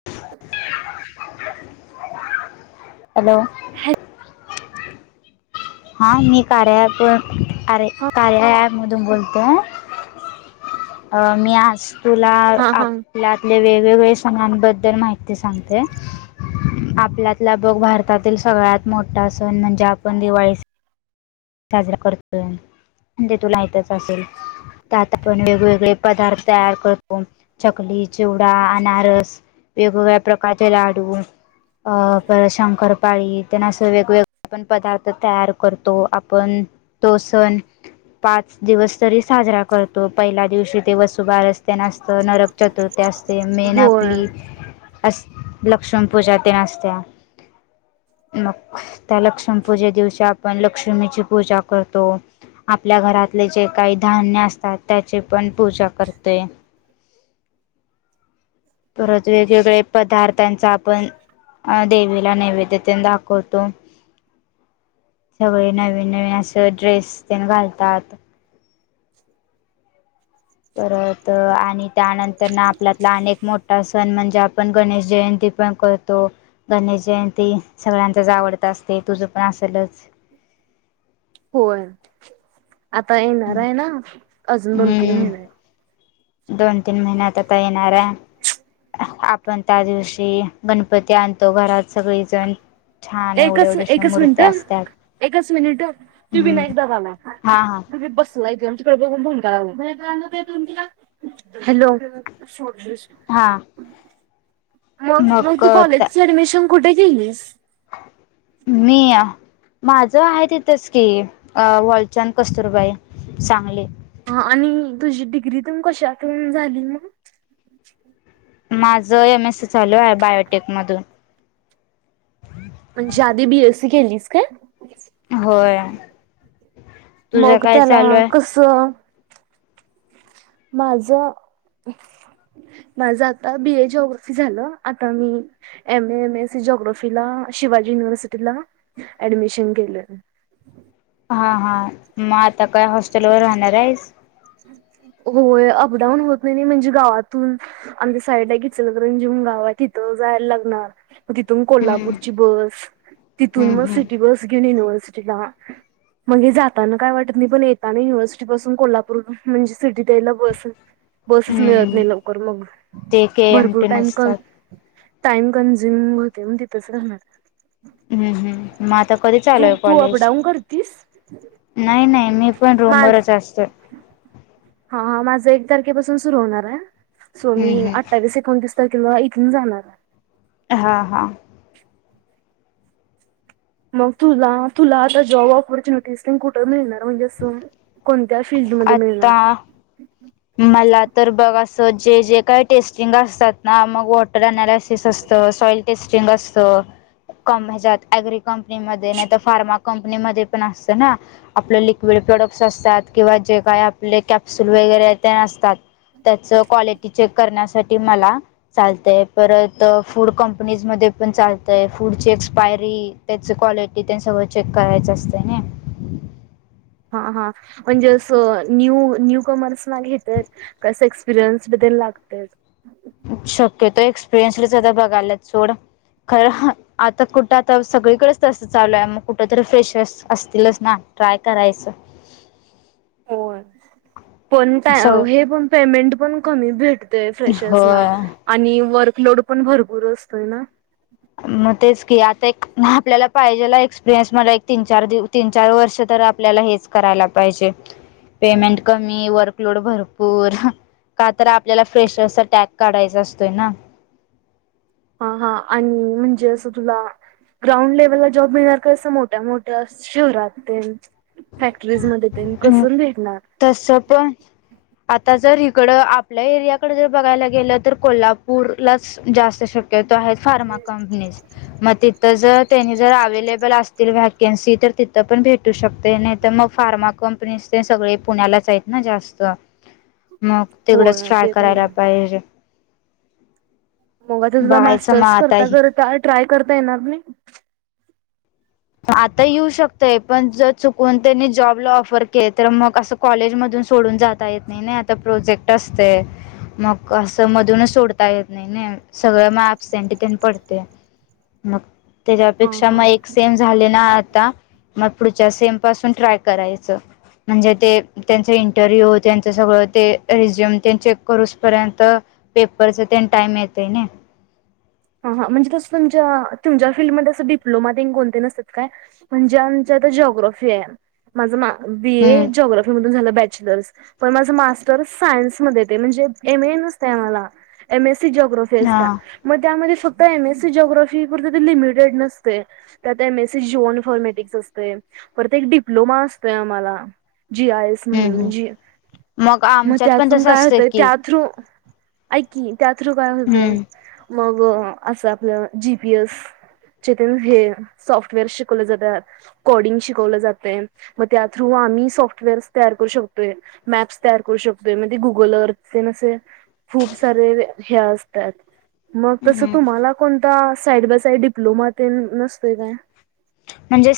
रिकामा audio hello. हॅ हा मी कार्या अपवर कार कार्यालमधून बोलते. अ मी आज तुला हा हा आपल्या तें वेगवेगळे सणांबद्दल माहिती सांगते. आपल्यातला बघ भारतातील सगळ्यात मोठा सण म्हणजे आपण दिवाळी साजरा करतोय म्हणजे तुला यतच असेल. त्यात आपण वेगवेगळे पदार्थ तयार करतो चकली, चिवडा, अनारस. वेगवेगळ्या प्रकारचे लाडू. अ पर शंकरपाळी त्यांना असं वेगवेगळे पण पदार्थ तयार करतो. पण तो सण. पाच दिवस तरी साजरा करतो पहिल्या दिवशी तेवसुबारस असत नरक चतुर्थ ते असते. मेन होय आपली अस लक्ष्म पूजा ते असत्या मग त्या लक्ष्मी पूजे दिवशी आपण लक्ष्मीची पूजा करतो. आपल्या घरातले जे काही धान्य असतात, त्याची पण पूजा करतो. ते परत वेगवेगळे्या पदार्थांचा आपण अ देवीला नैवेद्य तेन दाखवतो सगळे नवीन नवीन असं ड्रेस तेन घालतात परत आणि त्यानंतर ना आपल्यातला अनेक मोठ सण म्हणजे आपण गणेश जयंती पण करतो, गणेश जयंती सगळ्यांचाच आवडतात अस तुझं पण असलच होय. आता येणार आहे ना. अजून दोन तीन हम्म महिने दोन तीन महिन्यात आता येणारा आपण त्या दिवशी गणपती आणतो, घरात सगळीजण छान एवढे एकच एवढेशा एकच मिनिट, मूर्त्या असतात एकच मिनिट तू हम्म विनायक दादा आला हा हा तु बसलाय हॅलो हा मग, मग तू कॉलेजच ऍडमिशन कुठे केलीस? मीया माझं हाय तिथच की, वॉलचांद कस्तुरबाई, सांगली हा आणि तुझी डिग्री त कशातून झाली मग? माझ एम एससी चालू आहे. बायोटेक मधून म्हणजे आधी बीएससी केलीस काय? होय तुझं मग काय त्याला चालू आहे कस? - - माझ माझ आता, बी ए जओग्रफी झालं आता, मी एम एम एसी जोग्रफीला शिवाजी युनिव्हर्सिटीला ऍडमिशन केलं. ह हा हा म होय लॉकडाऊन होत नाही नाही म्हणजे गावातून आमच्या साईड घचल कारण जेव गावात तिथं जायला लागणार मग तिथून हम्म कोल्हापूरची बस तिथून हम्म मग हम्म सिटी बस घेऊन यनिव्हर्सिटीला म्हगे जाताना काय वाटत मी पण युनिव्हर्सिटी पासून कोल्हापूर म्हणजे सिटी द्यायला बस बसेच मिळत हम्म नाही लवकर मग ते के एम भरपूर टी टाईम कत नसतात टाइम कं्झ्युम होते मण तिथंच राहणार हम्म हम् मग आता कधी तू चालूय तू कॉलेज अपडाऊन करतीस? नाही नाही मी पण माझ रोमवररच असत हा हा माझा एक तारखेपासून सुरू होणार आहे सो मी हम्म हम्म. अठ्ठावीस एकोणतीस किंवा इथून जाणार हा हा मग तुला तुला आता जॉब ऑपॉर्च्युनिटीज कुठं मिळणार म्हणजे अस कोणत्या फिल््डमध्ये मिळणार आता मला तर बघ असं जे जे काय टेस्टिंग असतात ना मग वॉटर अनालासिस असत सॉईल टेस्टिंग असतं क ह्याच्यात अग्री कंपनीमध्ये नाही तर फार्मा कंपनीमध्ये पण असतं ना आपलं लिक्विड प्रोडक्ट्स असतात किंवा जे काय आपले कॅप्सुल वगैरे ते असतात त्याच क्वालिटी चेक करण्यासाठी मला चालतय परत फूड कंपनीज म चाल फूड ची एक्सपायरी त्या क्वालिटी सगळं चेक करायच असत ना [inaudible] हा हा म्हणजे अस न्यू न्यू कमर्स ना घेतय कस एक्सपिरय ते लागतेच. शक्यतो एक्सपिरियन्सलाच बघायला सोड. खर आता कुठं आता सगळीकडेच तसं चालू आहे मग कुठ तरी फ्रेश असतीलच ना. ट्राय करायचं. होय. पण सगळ हे पण पेमेंट पण कमी भेटतेय फ्रेशरस ना होय आणि वर् लोड पण भरपूर असतोय ना. कि आता एक आपल्याला पाहिजेला एक्सपिरियन्स मला एक तीन चारव तीन चार वर्ष तर आपल्याला हेच करा. पाहिजे पेमेंट कमी वर्कलोड भरपूर. का तर आपल्याला फ्रेशरचा टॅग काढायचा असतोय ना. हा हा आणि म्हणजे असं तुला ग्राउंड लेव्हलला जॉब मिळणार का अस मोठ्या मोठ्या शहरात तेन फॅक्ट्रॉइस हम् तस पण आता जर. इकडं आपल्या एरियाकडे जर बघायला गेलं तर कोल्हापूरलाच जास्त शक्यत. तिथं आहे फर्मा कंपनी मगं तिथं जर त्यांनी जर अव्हेल अस व्हकन्सी तर तिथ पण भेटू शकते नाही तर मग फार्मा. कंपनी ते सगळे पुण्यालाच आहेत ना जास्त. मग तिकडंच होय ट्राय ते पण करायला आहे पाहिजे. मग आ ते तुला बघायचं मग मास्टर्स आता करता हे कर ट्राय करता येणारी. आता येऊ शकतय पण जर चुकून त्यांनी जॉबला ऑफर केले तर मग अस कॉलेजमधून. सोडून जाता येत नाही नाही आता प्रोजेक्ट असते. मग असं मधूनच सोडता येत नाही ना सगळं मग अबसेंटथ पडते. मग त्याच्या हा अपेक्षा मग हा एक. सेम झाले ना आता मग पुढच्या सेम पासून ट्राय करायचं. म्हणजे ते त्यांच इंटरव्ह्यू त्यांचं सगळं ते रिझ्यूम त्यां चे करूस पर्यंत. पेपरचा त्यांनी टाईम येतय ना. म्हणजे त तुम फीलड डिप्लोणत म्हण. ज्र माझ बी हम्म ज्राी झा बच. बॅचजेलरस पण माझं मास्टर सायन्स मध्ये म्हणजे एमए नसतंय आम्हाला एमस जोग्राफी हा असत म फक्त एम एससी ज्राफी लिमिटेड नसते त्यात एम एसी जोन फॉर्मेटिक् अस. परत एक डिप्लोमा असतोय आम्हाला. जी आयस हम्म म्हणून हम्म जी मग आमच्यात पण त्यातून तसं काय असतं होतंय की त्या थ्रू ऐक कि त्या थ्रू काय होतंय हम्म मग असं आपलं जीपीएस. हे सॉफ्टवेअर शिकवल जातात कोडिंग शिकवलं जाते मग त्या थ्रू आम्ही सॉफ्टवेअर्स तयार करू शकतोय मॅप्स तयार करू शकतोय म्हणे गुगल अर्थचे असे. खूप सारे हे असतात. मग तस हम्म तुम्हाला कोणता साईड बाय साईड डिप्लोमा ते नसतोय काय? म्हणजे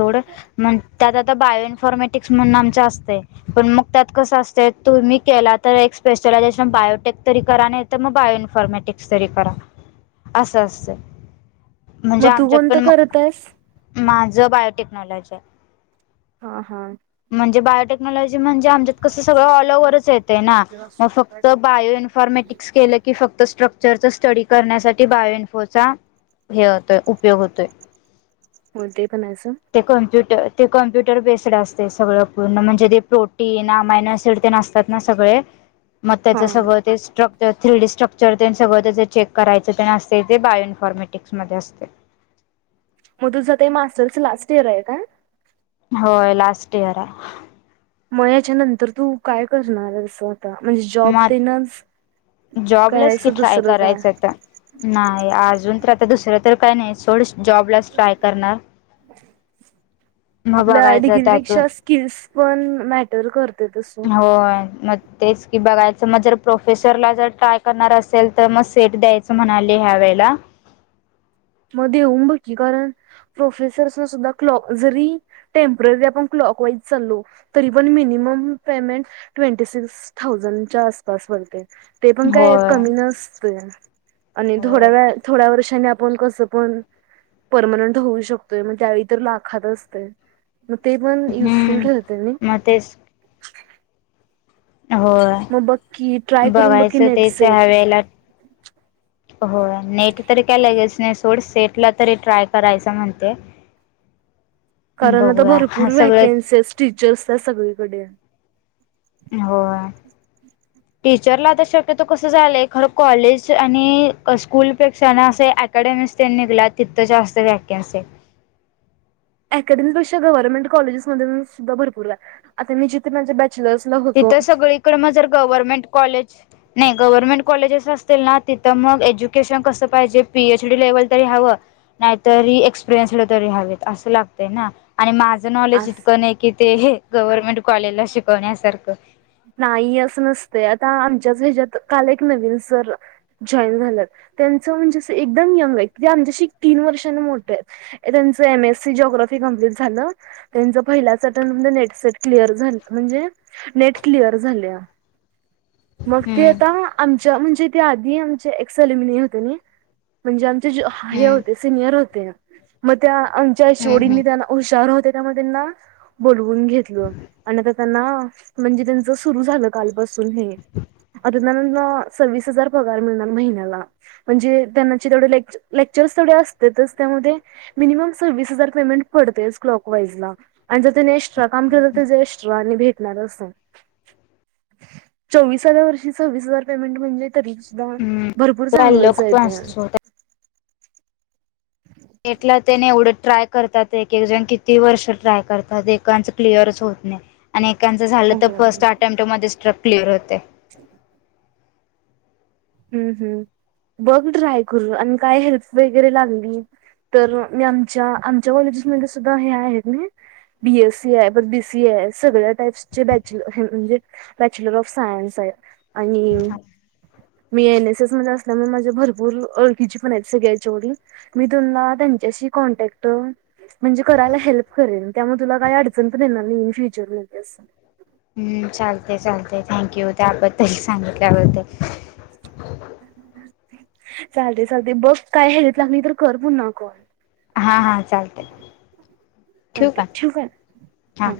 थोड म्हण. त्यात आता बायो इन्फॉर्मेटिक्स म्हणून आमच असते पण मग त्यात कसं असते तुम्ही केला तर. स्पेशलायझेशन बायोटेक तरी करा नाही तर मग बायो इन्फॉर्मॅटिक्स तरी करा. अस असतंय. म्हणजे मग तू आमच्यात कोणतं पण करत आहेस माझं बायोटेक्नॉलॉजी आहे. हा हा. म्हणजे बायोटेक्नॉलॉजी म्हणजे आमच्यात कसं सगळं ऑल ओव्हच येते ना मग फक्त बायो इन्फ मेटिक केलं की फक्त स्ट्रक् रचा स्टडी करण्यासाठी बायोएनफोचा हे होतोय उपयोग होतोय. हो ते पणसं. ते कम्प्युटर ते कम्प्युटर बेस्ड असते सगळं पूर्ण म्हणजे ते प्रोटीन अमायनो असिड ते नसतात ना सगळे. मग हा त्याचं सगळं ते स्ट्रक थ्री डी स्ट्रक्चर ते सगळं जे चेक करायचं ते असते ते बायो इन्फॉर्मेटिक्समध्ये असते मधु जात मास्टरच लास्ट इयर आहे का होय लास्ट इयर मग याच्यानंतर तू काय करणार अस आता म्हणजे जॉब तेणच जॉबलेस कि ट्राय करायच आता नाही अजून तर आता दुसरं तर काय नाही सोडस जॉबलाच ट्राय करणार मग आपल्या बघायचं त्यातून डिग्रीपेक्षा स्किल्स पण मॅटर करत होय म तेच की बघायचं मग जर प्रोफेसरला जर ट्राय करणार असेल तर मग सेट द्यायचं म्हणाले ह्यावे ला [unintelligible] मग देउन बग की कारण प्रोफेसरसना सुद्धा क्लाकजरी टेंपररी काँक वाईज चालो तरी पण मिनिमम पेमेंट ट्वेंटी सिक्स थाउजंडच्या आसपास भरते ते पण काय होय कमी नसत आणि थोड्या होय व थोड्या वर्षानी कस पण परमनंट होऊ शकतोय त्या लाखात असते मग ते पण युजफुल हम्म ठरते म मग तेच होय मग बघ की ट्राय करून बघ की बघायचं नेट तेच सेट ह्यावेळेला होय नेट तर काय लगेच नाही थोड सेट ला तरी ट्राय करायच म्हणते कारण आता बघूया भरपूर सगळं व्हॅकन्सी टीचर्स त्या सगळीकडे होय टीचरला शक्यतो कस झालंय खर कॉलेज आणि स्कूलपेक्षा ना अस अकॅडमिक्स ते निघला तिथं जास्त वॅकन्ससी अँकेडमीपेक्षा ग्हरनमेंट कॉलेजेस मधे सुद्धा भरपूर आहे आता मी जिथे माझे ब तिथं सगळीकडे मग जर गव्हर्नमेंट कॉलेज नाही गव्हर्नमेंट कॉलेजेस असत असेल ना तिथं मग एज्युकेशन कसं पाहिजे पीएच डी लेव्हल तरी हवं नाहीतरी एक्सपिरियनस तरी हवेत असं लागतंय ना आणि माझ नॉलेज आज इतकं नाही कि ते गव्हर्नमेंट कॉलेजला शिकवण्यासारखं नाही अस नसतय आता आमच्याच ह्याच्यात काल एक नवीन सर जॉईन झाल्यात त्यांचं म्हणजे एकदम यंग आहे क आमच्याशी तीन वर्षांनी मोठ आहे त्यांच एम एस सी जॉग कंप्लिट झाल तेंच पहिल्याच टर्म मधे नेट क्लिअर झाल म्हणजे नेट क्लिअर झाल्या मग ते हम्म आता आमच्या म्हणजे ते आधी आमचे एक्सलिमिनी होते म्हणजे आमचे हायर हम्म होते सिनियर होते ते मग त्या आमच्या एच ओ डि हम्म हम्म नी त्यांना हुशार होत त्यामुळ तेंना बोलवून घेतल आणी त्यांना म्हणजे त्यां सुरू झा कालपासन सुन हे आत ना सव्वीस हजार पगर मिळणार महिन्याला म्हणजे त्यांना [unintelligible] लेक लेकचरस तेवढे अस त्या मिनमम सव्विस हजार पेमेंट पडते क्लॉक वाईज ला. आणि जर त्याने एक्स्ट्रा काम केलं तर ते जे एक्स्ट्रा आणि भेटणार असं चोविसाव्या वर्षी सव्विस हजार पेमेंट म्हणजे तरी सुद्धा हम्म भरपूर काही चांगलच लोक आहे पण ते. असतो भेटला तेने एवढं ट्राय करतात एक एक जण किती वर्ष ट्राय करतात एकाच क्लिअरच होत नाही आणि एाकांचं झालं तर फर्स्ट हम्म. अटेम्ट मध्ये स्ट्रक क्लिअर होते. [unintelligible] हम्म हम्म बघ ट्राय करून आणि काय हेल्प वगैरे लागली तर मी आमच्या आमच्या कॉलेजेसमध्ये सुद्धा हे आहेत ना बी एस सी आहे प बी सी ए आहे सगळ्या टाईप्सचे बॅचलर म्हणजे बॅचलर ऑफ सायन्स आहे. आणि मी एन एसस मधे असलेल्या माझ्या भरपूर ओळखीच्या पण आहेत सगळ्या जेवढी मी तुला त्यांच्याशी काँन्टाक्ट काँन्टँक्ट म्हणजे करायला हेल्प करेल त्यामुळे तुला काही अडचण पण येणार नाही इन फ्युचरमध्ये अस. हम्म चालतय. ते थँक्यू त्याबद्दल सांगितल्या बद्दल. [unintelligible] चालतंय चालतंय बघ काय हेल्प लागली तर कर पुन्हा कॉल. हा हा चालतंय. ठेऊ काय चालते ठेवू हा.